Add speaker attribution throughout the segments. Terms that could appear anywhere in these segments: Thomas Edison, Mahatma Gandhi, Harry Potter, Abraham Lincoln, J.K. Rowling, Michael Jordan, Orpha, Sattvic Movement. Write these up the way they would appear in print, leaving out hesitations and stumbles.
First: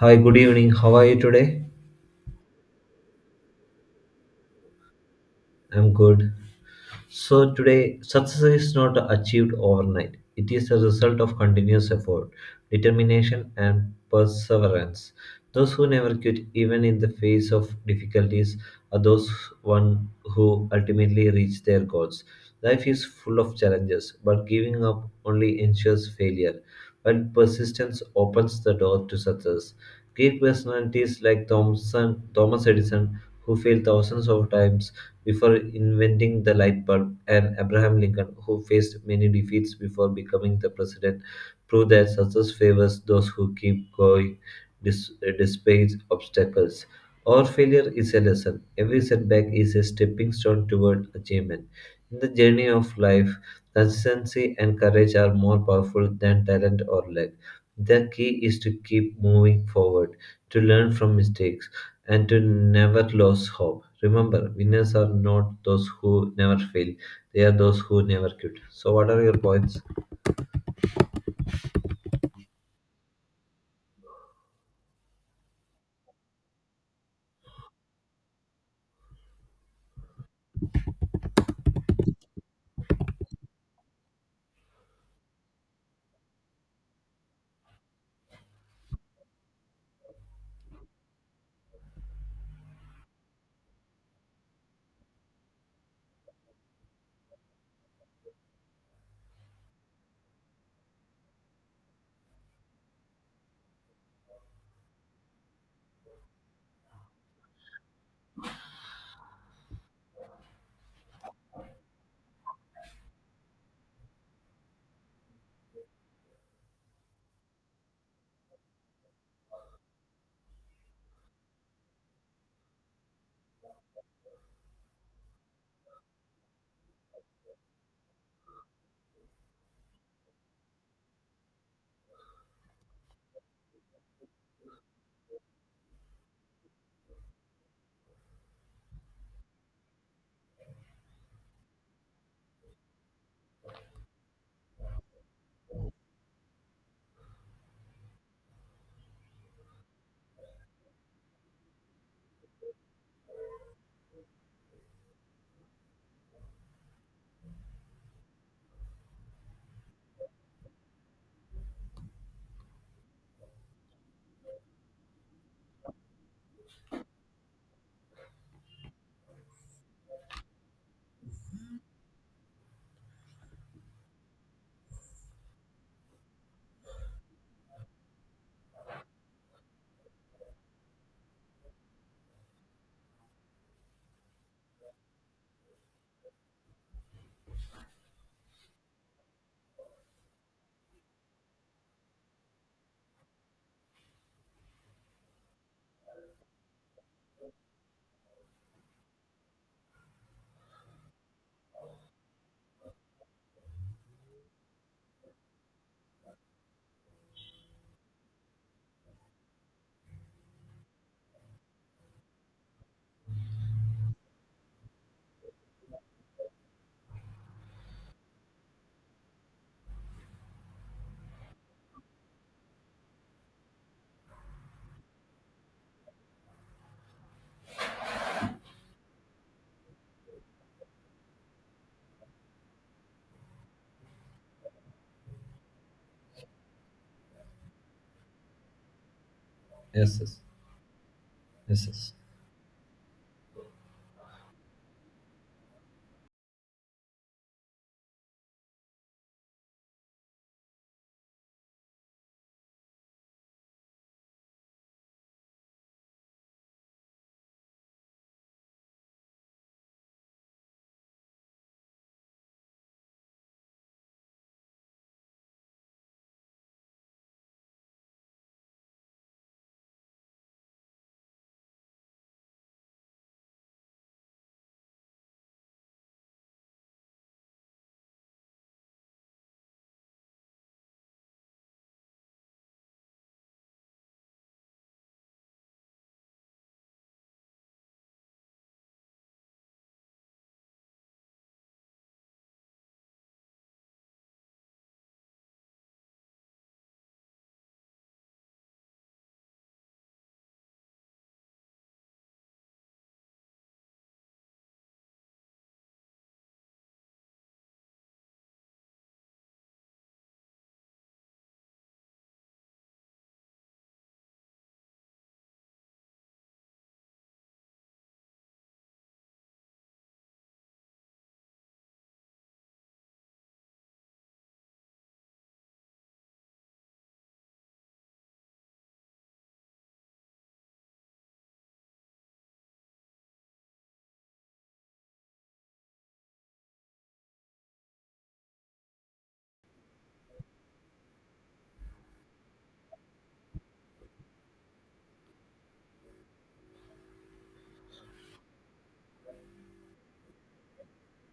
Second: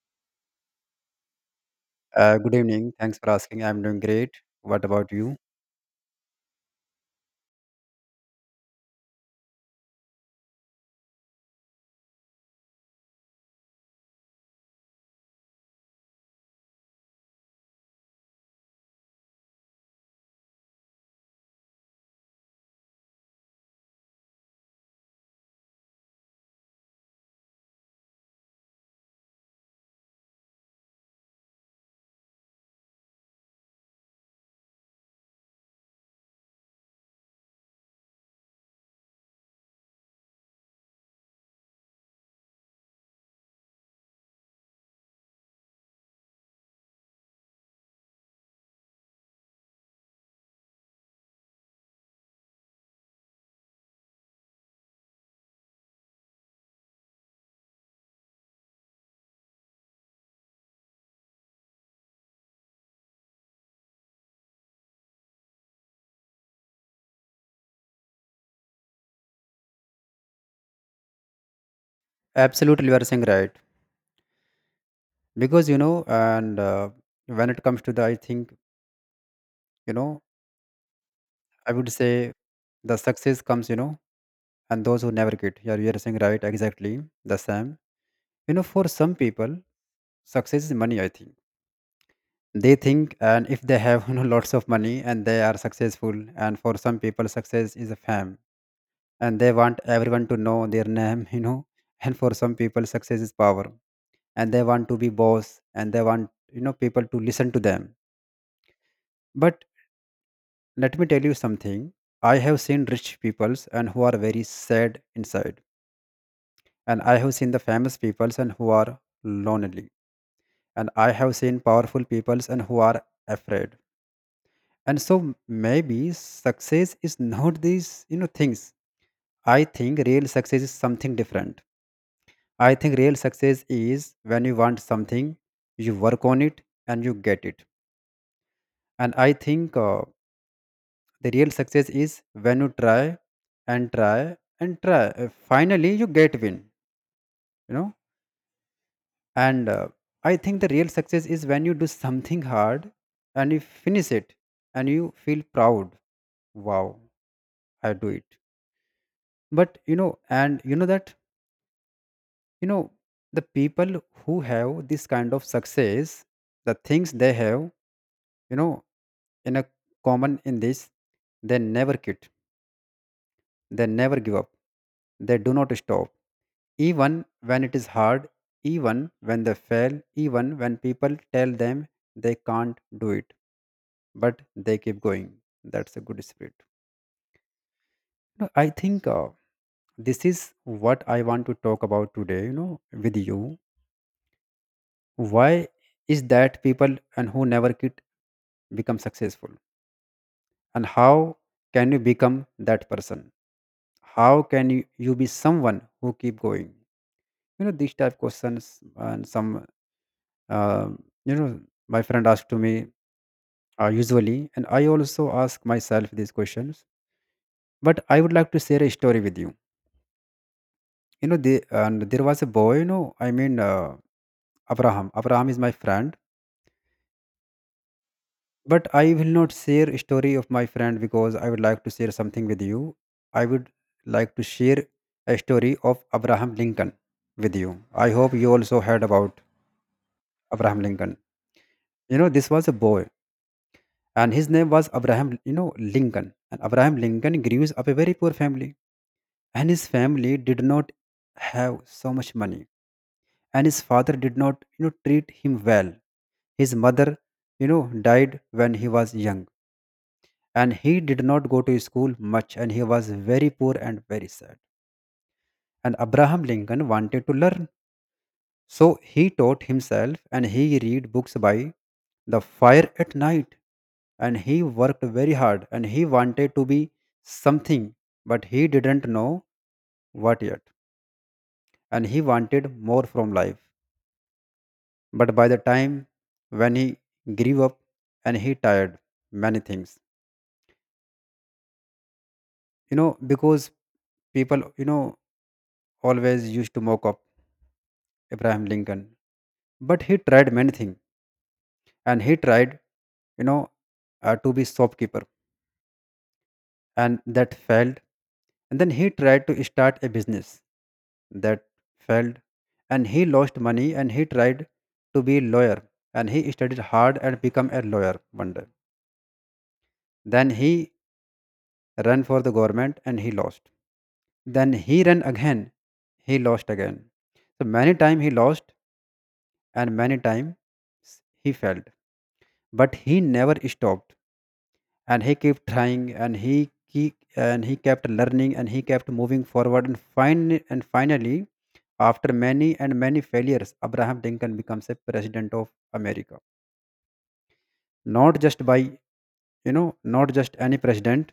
Speaker 1: Hi, good evening. How are you today?
Speaker 2: Good evening. Thanks for asking. I'm doing great. What about you?
Speaker 1: I'm good. So today, success is not achieved overnight. It is the result of continuous effort, determination, and perseverance. Those who never quit, even in the face of difficulties, are those one who ultimately reach their goals. Life is full of challenges, but giving up only ensures failure, while persistence opens the door to success. Great personalities like Thomson, Thomas Edison, who failed thousands of times, before inventing the light bulb, and Abraham Lincoln, who faced many defeats before becoming the president, proved that success favors those who keep going despite obstacles. Our failure is a lesson. Every setback is a stepping stone toward achievement. In the journey of life, consistency and courage are more powerful than talent or luck. The key is to keep moving forward, to learn from mistakes and to never lose hope. Remember, winners are not those who never fail; they are those who never quit. So, what are your points?
Speaker 2: Absolutely, you are saying right. Because you know, and when it comes to the, I think you know, I would say the success comes, you know, and those who never get. Yeah, you are saying right. Exactly the same. You know, for some people, success is money. I think they think, and if they have you know lots of money and they are successful, and for some people, success is a fame, and they want everyone to know their name. You know, and for some people, success is power and they want to be boss and they want you know people to listen to them, but let me tell you something. I have seen rich peoples and who are very sad inside, and I have seen the famous peoples and who are lonely, and I have seen powerful peoples and who are afraid. And so maybe success is not these you know things. I think real success is something different. I think real success is when you want something, you work on it, and you get it. And I think the real success is when you try and try and try. Finally, you get win. You know, and I think the real success is when you do something hard and you finish it and you feel proud. Wow, I do it. But you know, and you know that you know the people who have this kind of success, the things they have, you know, in a common in this, they never quit. They never give up. They do not stop. Even when it is hard, even when they fail, even when people tell them they can't do it, but they keep going. That's a good spirit. No, I think this is what I want to talk about today, you know, with you. Why is that people and who never quit become successful? And how can you become that person? How can you be someone who keep going? You know, these type questions and some, uh, you know, my friend asked to me usually, and I also ask myself these questions. But I would like to share a story with you. You know, the, and there was a boy, you know, I mean, Abraham. Abraham is my friend. But I will not share a story of my friend because I would like to share something with you. I would like to share a story of Abraham Lincoln with you. I hope you also heard about
Speaker 1: Yes, yes,
Speaker 2: Abraham Lincoln.
Speaker 1: yes. Yes.
Speaker 2: You know, this was a boy and his name was Abraham, you know, Lincoln. And Abraham Lincoln grew up a very poor family, and his family did not have so much money, and his father did not, you know, treat him well. His mother, you know, died when he was young, and he did not go to school much, and he was very poor and very sad. And Abraham Lincoln wanted to learn. So he taught himself and he read books by the fire at night, and he worked very hard and he wanted to be something, but he didn't know what yet, and he wanted more from life. But by the time when he grew up, and he tired many things you know because people you know always used to mock up Abraham Lincoln. But he tried many things, and he tried, you know, to be shopkeeper, and that failed. And then he tried to start a business, that failed. And he lost money, and he tried to be lawyer, and he studied hard and become a lawyer one day. Then he ran for the government and he lost. Then he ran again, he lost again. So many time he lost, and many times he failed. But he never stopped, and he kept trying and he he kept learning and he kept moving forward and finally, after many and many failures, Abraham Lincoln becomes a president of America. Not just by you know, not just any president.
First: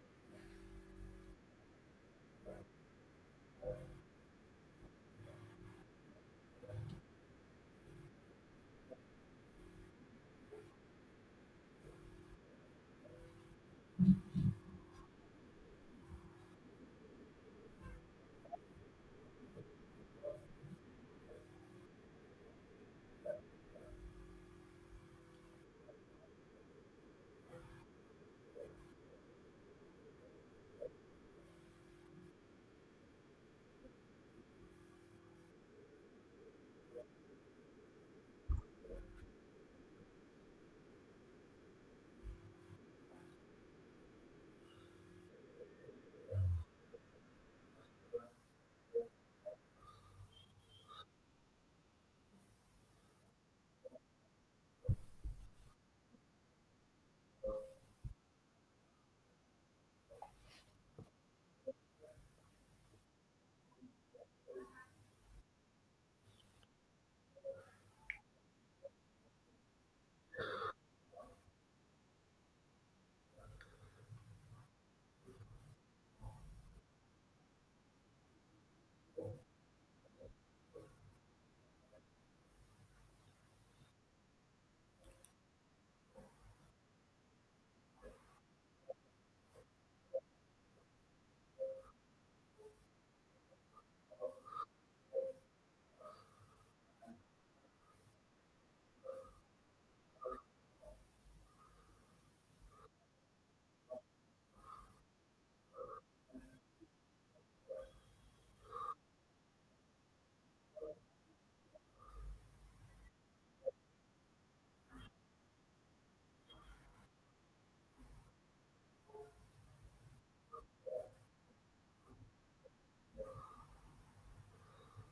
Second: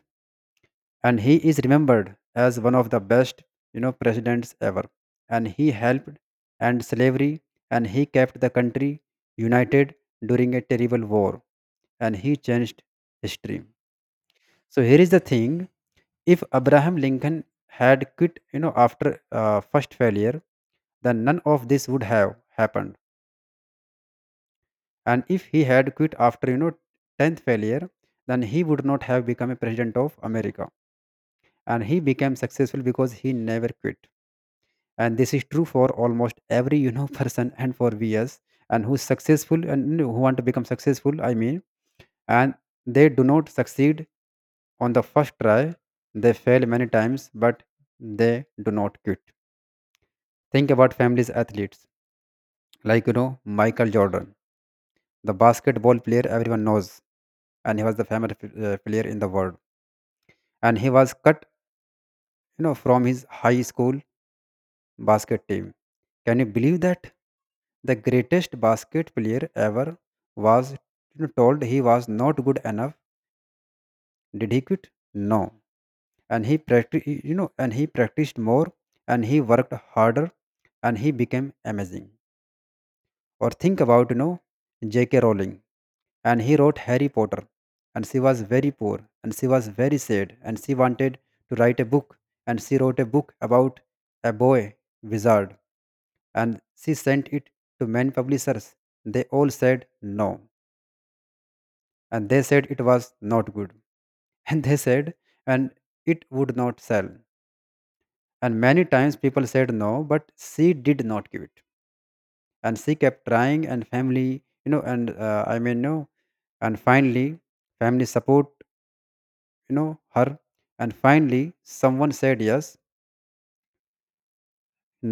Speaker 2: And he is remembered as one of the best, you know, presidents ever. And he helped end slavery, and he kept the country united during a terrible war, and he changed history. So here is the thing. If Abraham Lincoln had quit, you know, after first failure, then none of this would have happened. And if he had quit after, you know, tenth failure, then he would not have become a president of America. And he became successful because he never quit. And this is true for almost every, you know, person and for we us and who's successful and who want to become successful, I mean, and they do not succeed on the first try. They fail many times, but they do not quit. Think about families athletes like you know Michael Jordan, the basketball player everyone knows, and he was the famous player in the world. And he was cut, you know, from his high school basket team. Can you believe that the greatest basket player ever was you know, told he was not good enough? Did he quit? No. And he practiced, you know, and he practiced more, and he worked harder, and he became amazing. Or think about, you know, J.K. Rowling, and he wrote Harry Potter, and she was very poor, and she was very sad, and she wanted to write a book, and she wrote a book about a boy wizard, and she sent it to many publishers. They all said no, and they said it was not good and they said and it would not sell, and many times people said no, but she did not give it, and she kept trying and family you know and I mean no, and finally family support you know her, and finally someone said yes.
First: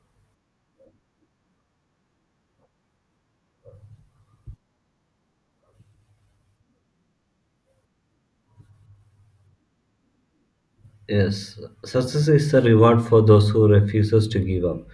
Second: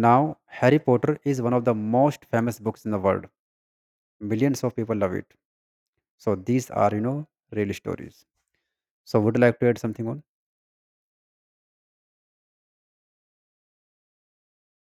Speaker 2: Now Harry Potter is one of the most famous books in the world, millions of people love it. So these are you know real stories. So would you like to add something on?
Speaker 1: Yes, success is the reward for those who refuses to give up.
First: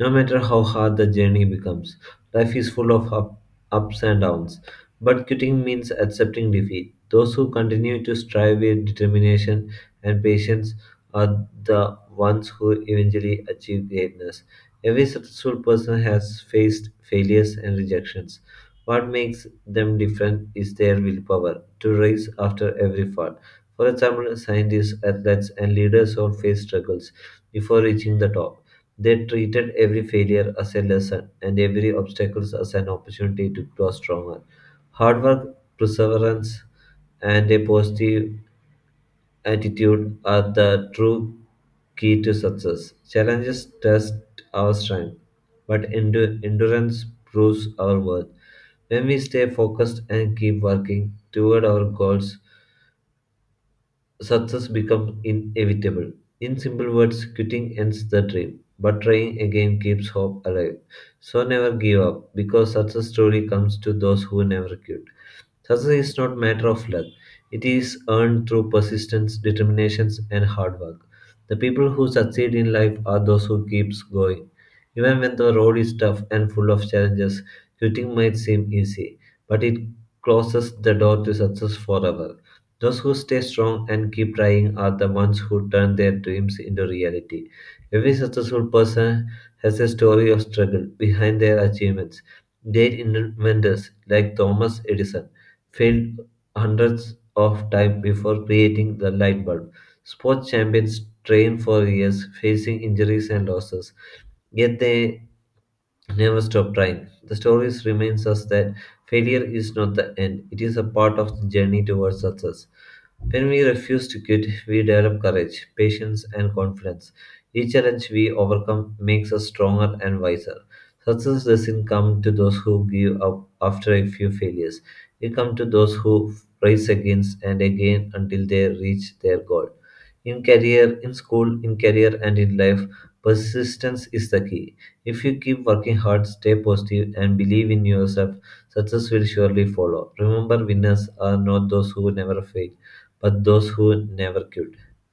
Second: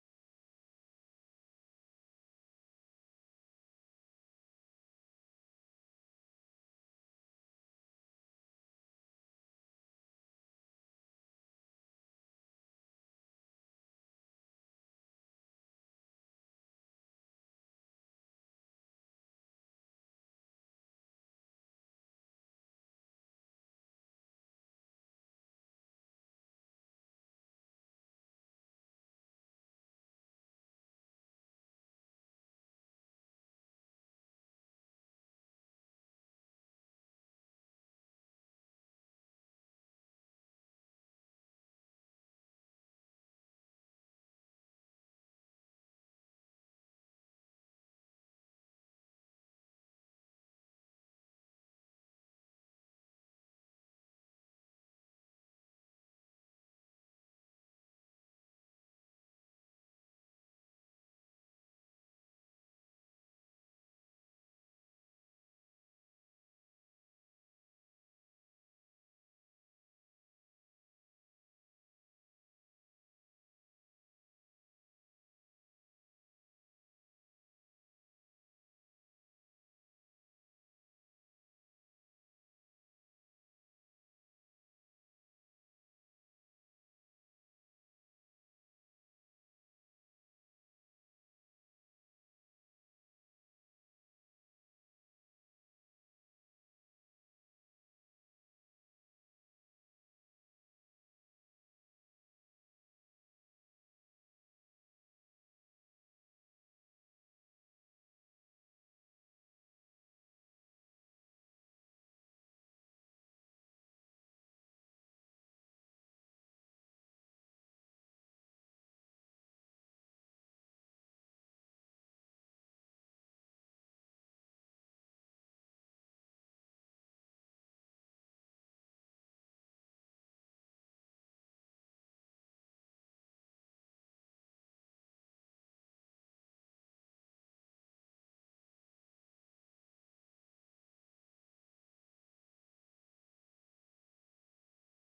Speaker 1: No matter how hard the journey becomes, life is full of ups and downs. But quitting means accepting defeat. Those who continue to strive with determination and patience are the ones who eventually achieve greatness. Every successful person has faced failures and rejections. What makes them different is their willpower to rise after every fall. For example, scientists, athletes, and leaders all faced struggles before reaching the top. They treated every failure as a lesson and every obstacle as an opportunity to grow stronger. Hard work, perseverance, and a positive attitude are the true key to success. Challenges test our strength, but endurance proves our worth. When we stay focused and keep working toward our goals, success becomes inevitable. In simple words, quitting ends the dream, but trying again keeps hope alive. So never give up, because success truly comes to those who never quit. Success is not matter of luck. It is earned through persistence, determination, and hard work. The people who succeed in life are those who keeps going. Even when the road is tough and full of challenges, quitting might seem easy, but it closes the door to success forever. Those who stay strong and keep trying are the ones who turn their dreams into reality. Every successful person has a story of struggle behind their achievements. Great inventors like Thomas Edison failed hundreds of times before creating the light bulb. Sports champions train for years, facing injuries and losses, yet they never stop trying. The stories reminds us that failure is not the end; it is a part of the journey towards success. When we refuse to quit, we develop courage, patience, and confidence. Each challenge we overcome makes us stronger and wiser. Success doesn't come to those who give up after a few failures. It comes to those who rise again and again until they reach their goal. In career, in school, in career, and in life, persistence is the key. If you keep working hard, stay positive, and believe in yourself, success will surely follow. Remember, winners are not those who never fail but those who never quit.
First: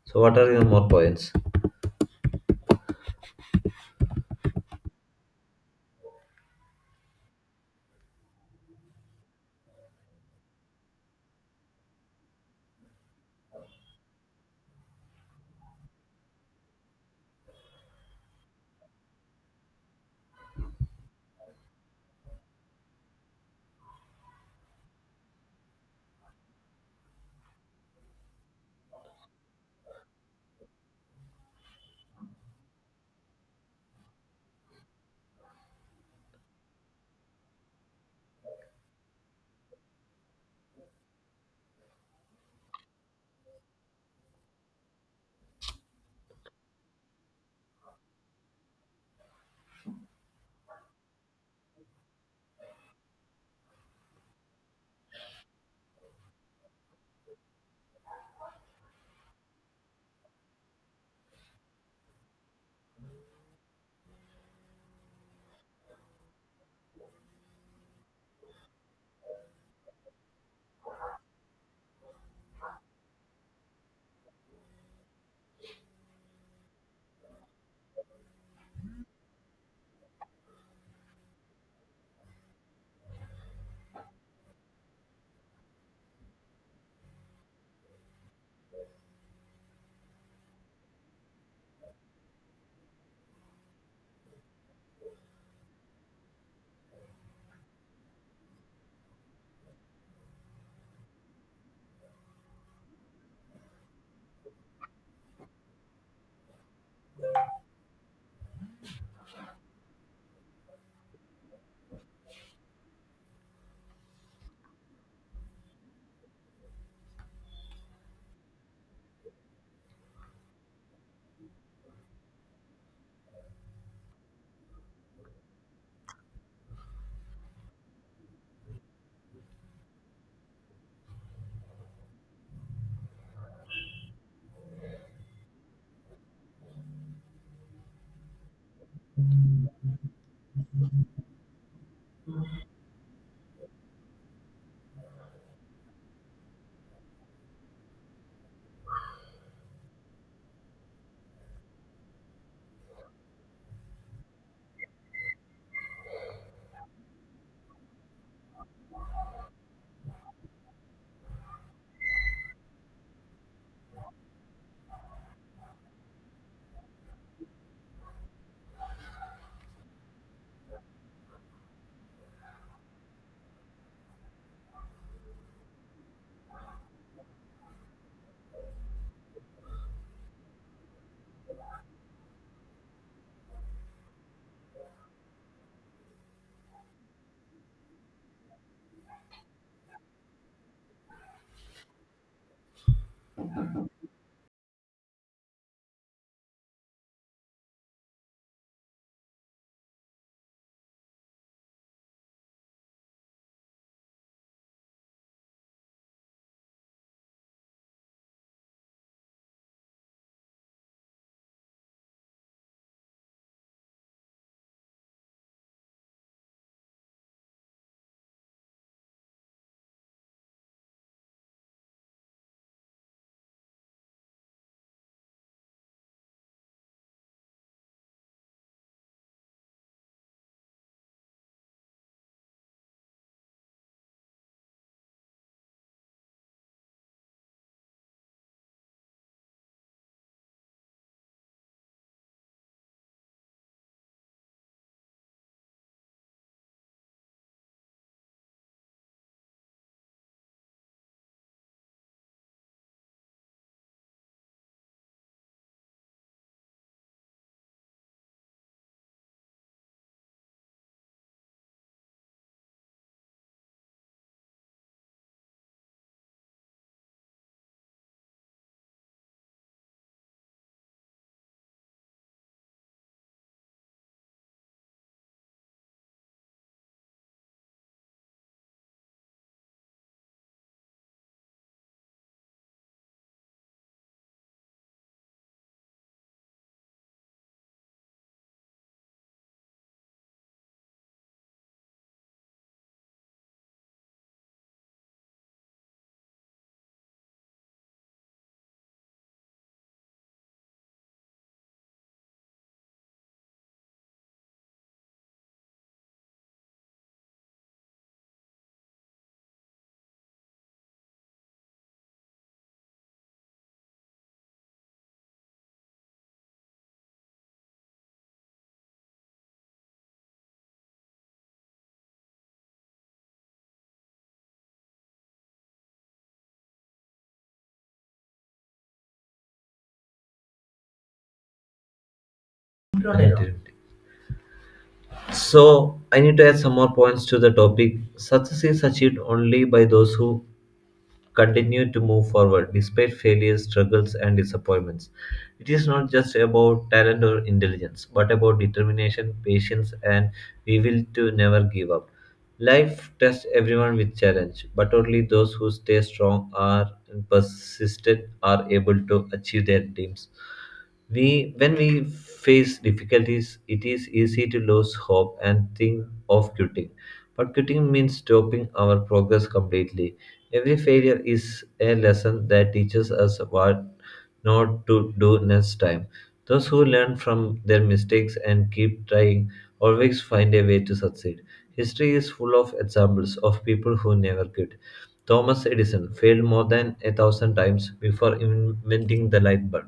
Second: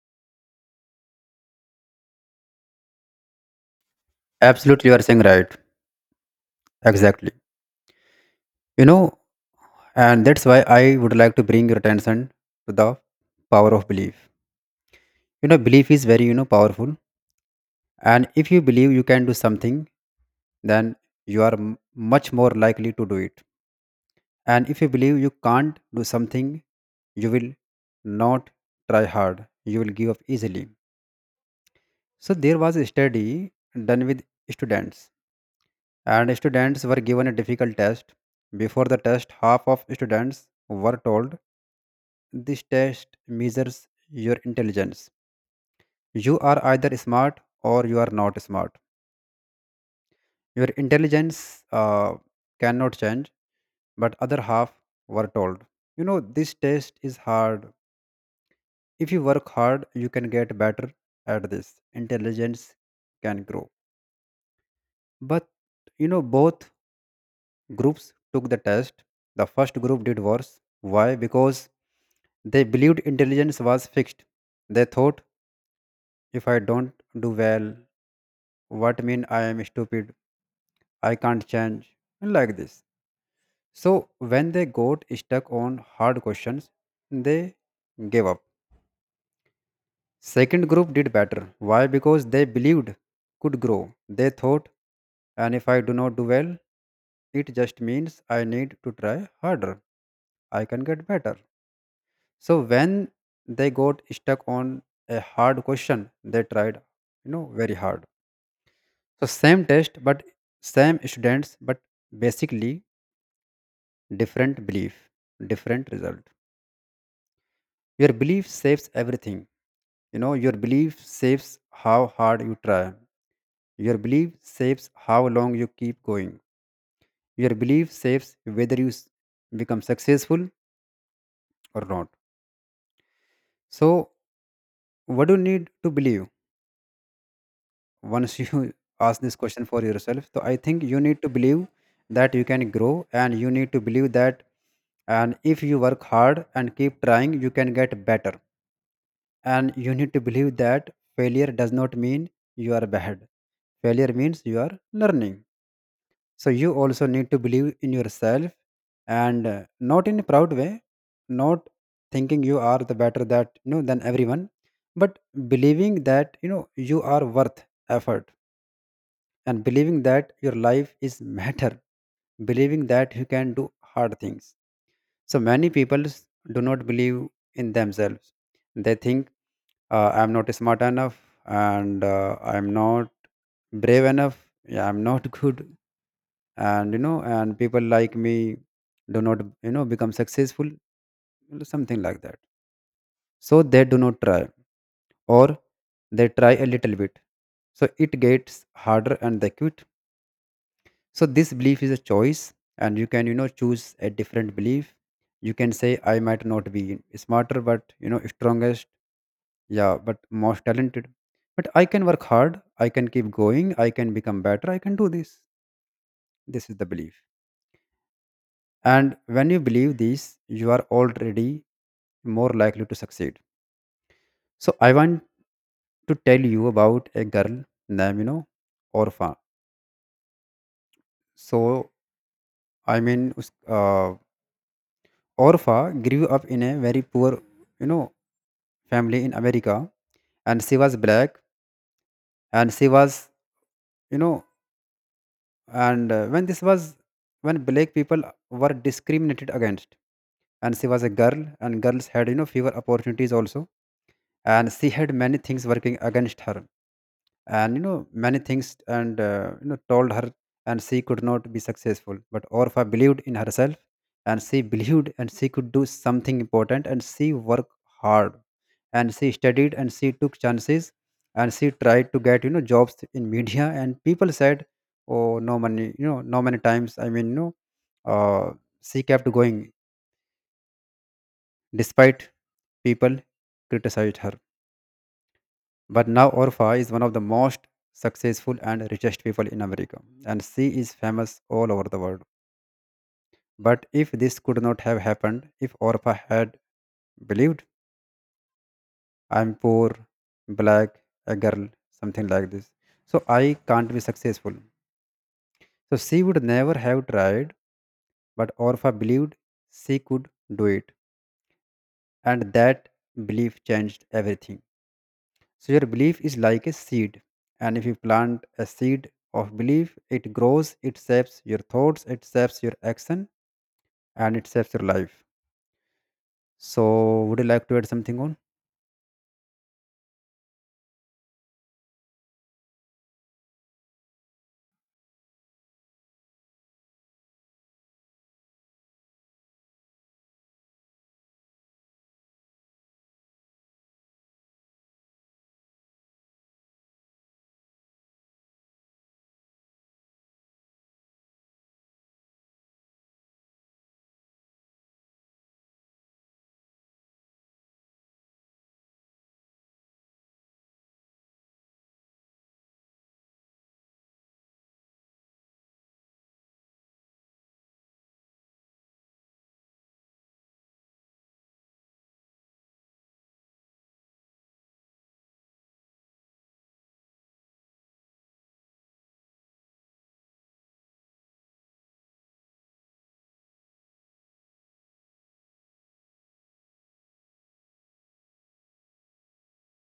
Speaker 1: So, what are your more points?
Speaker 2: Absolutely, you are saying right. Exactly, you know. And that's why I would like to bring your attention to the power of belief. You know, belief is very you know powerful. And if you believe you can do something, then you are much more likely to do it. And if you believe you can't do something, you will not try hard, you will give up easily. So, there was a study done with students, and students were given a difficult test. Before the test, half of students were told this test measures your intelligence. You are either smart or you are not smart. Your intelligence cannot change. But other half were told, you know, this test is hard, if you work hard you can get better at this, intelligence can grow. But you know both groups took the test. The first group did worse. Why? Because they believed intelligence was fixed. They thought if I don't do well, what mean I am stupid, I can't change, and like this. So when they got stuck on hard questions, they gave up. Second group did better. Why? Because they believed could grow. They thought, and if I do not do well, it just means I need to try harder. I can get better. So when they got stuck on a hard question, they tried, you know, very hard. So same test, but same students, but basically different belief, different result. Your belief saves everything. You know, your belief saves how hard you try. Your belief shapes how long you keep going. Your belief shapes whether you become successful or not. So, what do you need to believe? Once you ask this question for yourself, so I think you need to believe that you can grow, and you need to believe that and if you work hard and keep trying, you can get better. And you need to believe that failure does not mean you are bad. Failure means you are learning. So you also need to believe in yourself, and not in a proud way, not thinking you are the better that than everyone, but believing that you are worth effort, and believing that your life is matter, believing that you can do hard things. So many people do not believe in themselves. They think I'm not smart enough, and I'm not brave enough. Yeah, I'm not good. And you know and people like me do not become successful, something like that. So they do not try, or they try a little bit, so it gets harder and they quit. So this belief is a choice, and you can choose a different belief. You can say, I might not be smarter, but strongest, yeah, but most talented, but I can work hard, I can keep going, I can become better, I can do this. This is the belief. And when you believe this, you are already more likely to succeed. So I want to tell you about a girl named, Orpha. So I mean, Orpha grew up in a very poor, you know, family in America, and she was black, and she was, you know, and when this was, when black people were discriminated against, and she was a girl, and girls had, fewer opportunities also, and she had many things working against her, and many things, and told her, and she could not be successful. But Orpha believed in herself, and she believed and she could do something important, and she worked hard, and she studied, and she took chances, and she tried to get jobs in media, and people said, oh, no money." No, many times. I mean, uh, she kept going despite people criticized her. But now Orpha is one of the most successful and richest people in America, and she is famous all over the world. But if this could not have happened, if Orpha had believed, I'm poor, black, a girl, something like this, so I can't be successful. So she would never have tried, but Orpha believed she could do it, and that belief changed everything. So your belief is like a seed, and if you plant a seed of belief, it grows, it shapes your thoughts, it shapes your action, and it shapes your life. So would you like to add something on?
Speaker 1: Not at all. So, I need to add some more points to the topic. Success is achieved only by those who continued to move forward despite failures, struggles, and disappointments. It is not just about talent or intelligence, but about determination, patience, and we will to never give up. Life tests everyone with challenge, but only those who stay strong are and persistent are able to achieve their dreams. We, when we face difficulties, it is easy to lose hope and think of quitting. But quitting means stopping our progress completely. Every failure is a lesson that teaches us what not to do next time. Those who learn from their mistakes and keep trying always find a way to succeed. History is full of examples of people who never quit. Thomas Edison failed more than a thousand times before inventing the light bulb,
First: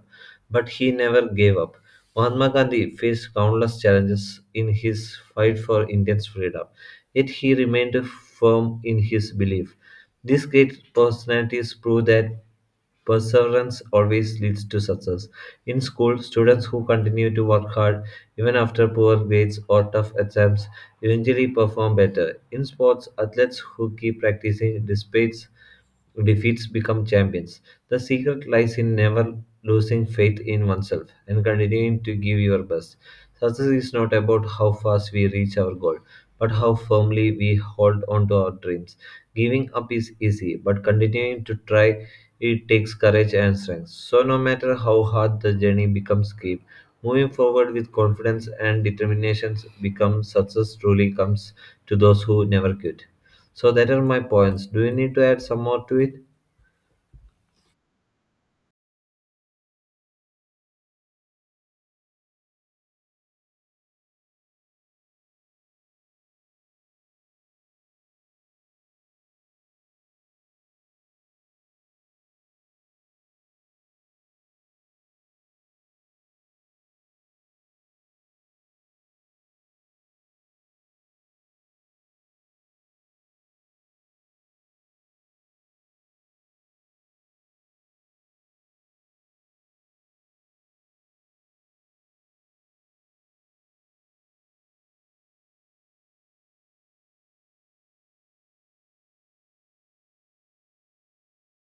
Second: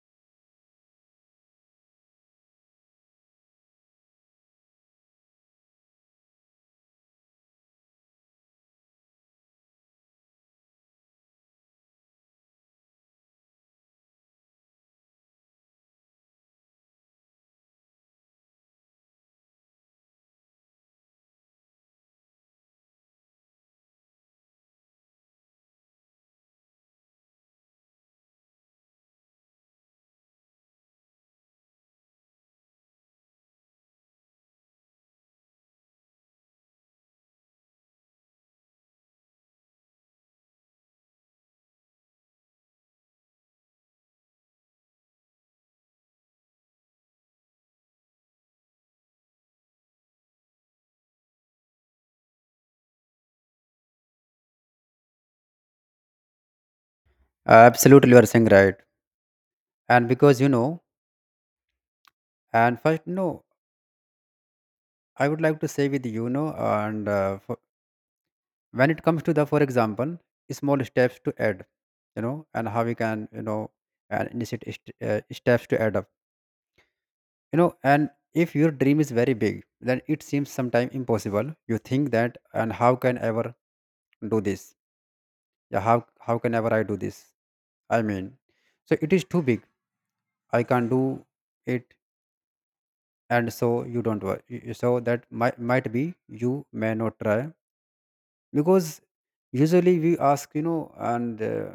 Speaker 1: but he never gave up. Mahatma Gandhi faced countless challenges in his fight for Indian freedom, yet he remained firm in his belief. These great personalities prove that perseverance always leads to success. In school, students who continue to work hard even after poor grades or tough exams eventually perform better. In sports, athletes who keep practicing despite defeats become champions. The secret lies in never losing faith in oneself and continuing to give your best. Success is not about how fast we reach our goal, but how firmly we hold on to our dreams. Giving up is easy, but continuing to try it takes courage and strength. So, no matter how hard the journey becomes steep, moving forward with confidence and determination becomes success truly comes to those who never quit. So that are my points. Do you need to add some more to it?
Speaker 2: Absolutely, you are saying right. And because and first, no, I would like to say with you know, and for, when it comes to the, for example, small steps to add, and how we can and initiate steps to add up, and if your dream is very big, then it seems sometimes impossible. You think that, and how can ever do this. Yeah, how can ever I do this. I mean, so it is too big, I can't do it. And so you don't work. So that might be you may not try, because usually we ask you know and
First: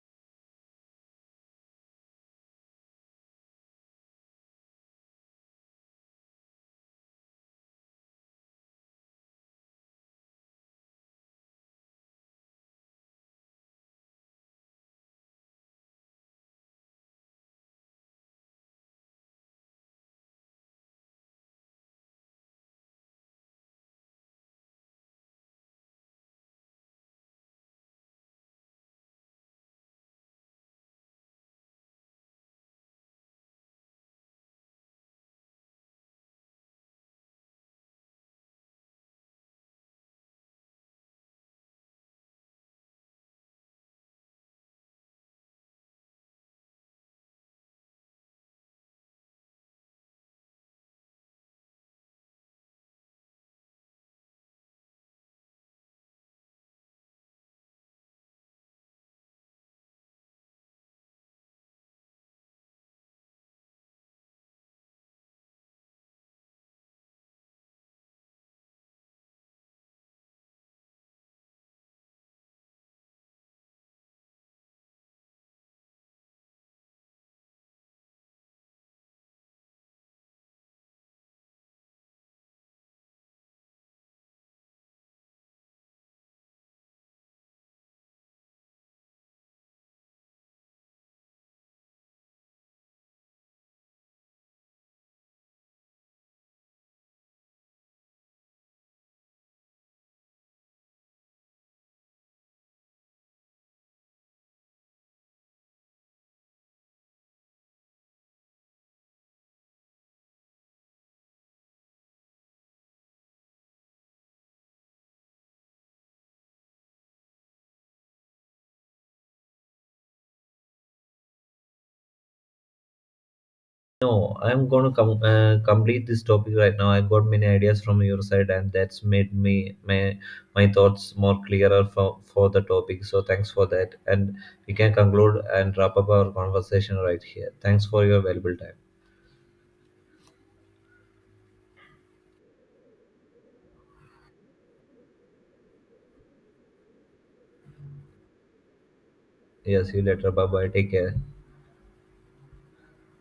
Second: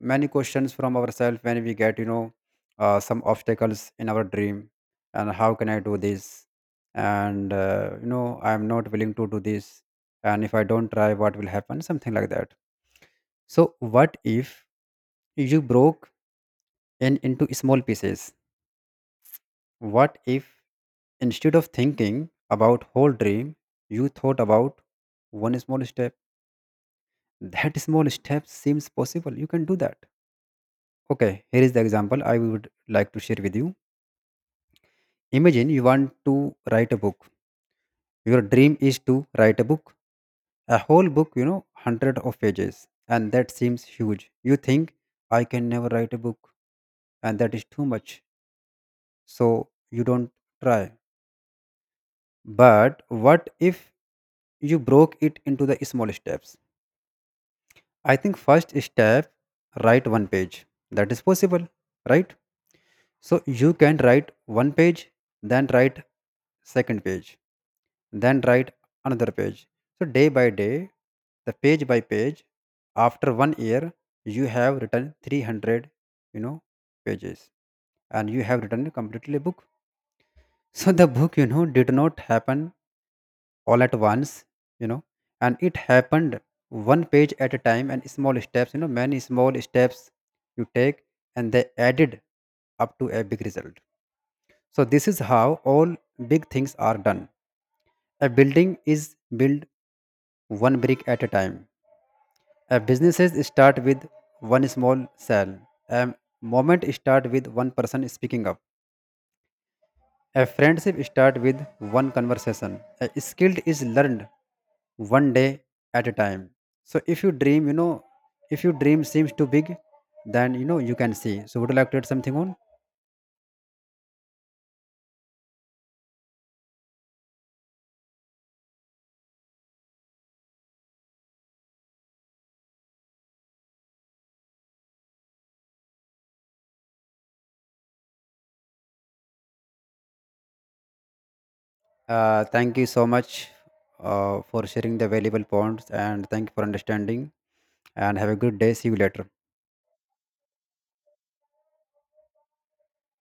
Speaker 2: many questions from ourselves when we get some obstacles in our dream. And how can I do this? And I am not willing to do this. And if I don't try, what will happen, something like that. So what if you broke in into small pieces? What if, instead of thinking about whole dream, you thought about one small step? That small step seems possible, you can do that. Okay, here is the example I would like to share with you. Imagine you want to write a book. Your dream is to write a book, a whole book, 100 of pages, and that seems huge. You think I can never write a book, and that is too much. So you don't try. But what if you broke it into the small steps? I think first step, write one page. That is possible, right? So you can write one page, then write second page, then write another page. So, day by day, the page by page, after one year, you have written 300, you know, pages, and you have written completely book. So, the book, did not happen all at once, you know, and it happened one page at a time and small steps, many small steps you take and they added up to a big result. So, this is how all big things are done. A building is built one brick at a time. A businesses start with one small sale. A moment start with one person speaking up. A friendship start with one conversation. A skill is learned one day at a time. So if you dream, if your dream seems too big, then you can see. So would you like to add something on?
Speaker 1: No, I'm gonna complete this topic right now. I got many ideas from your side, and that's made me my thoughts more clearer for the topic. So thanks for that, and we can conclude and wrap up our conversation right here. Thanks for your valuable time.
Speaker 2: Thank you so much for sharing the valuable points, and thank you for understanding, and have a good day. See you later.
Speaker 1: Yeah, see you later. Bye bye. Take care.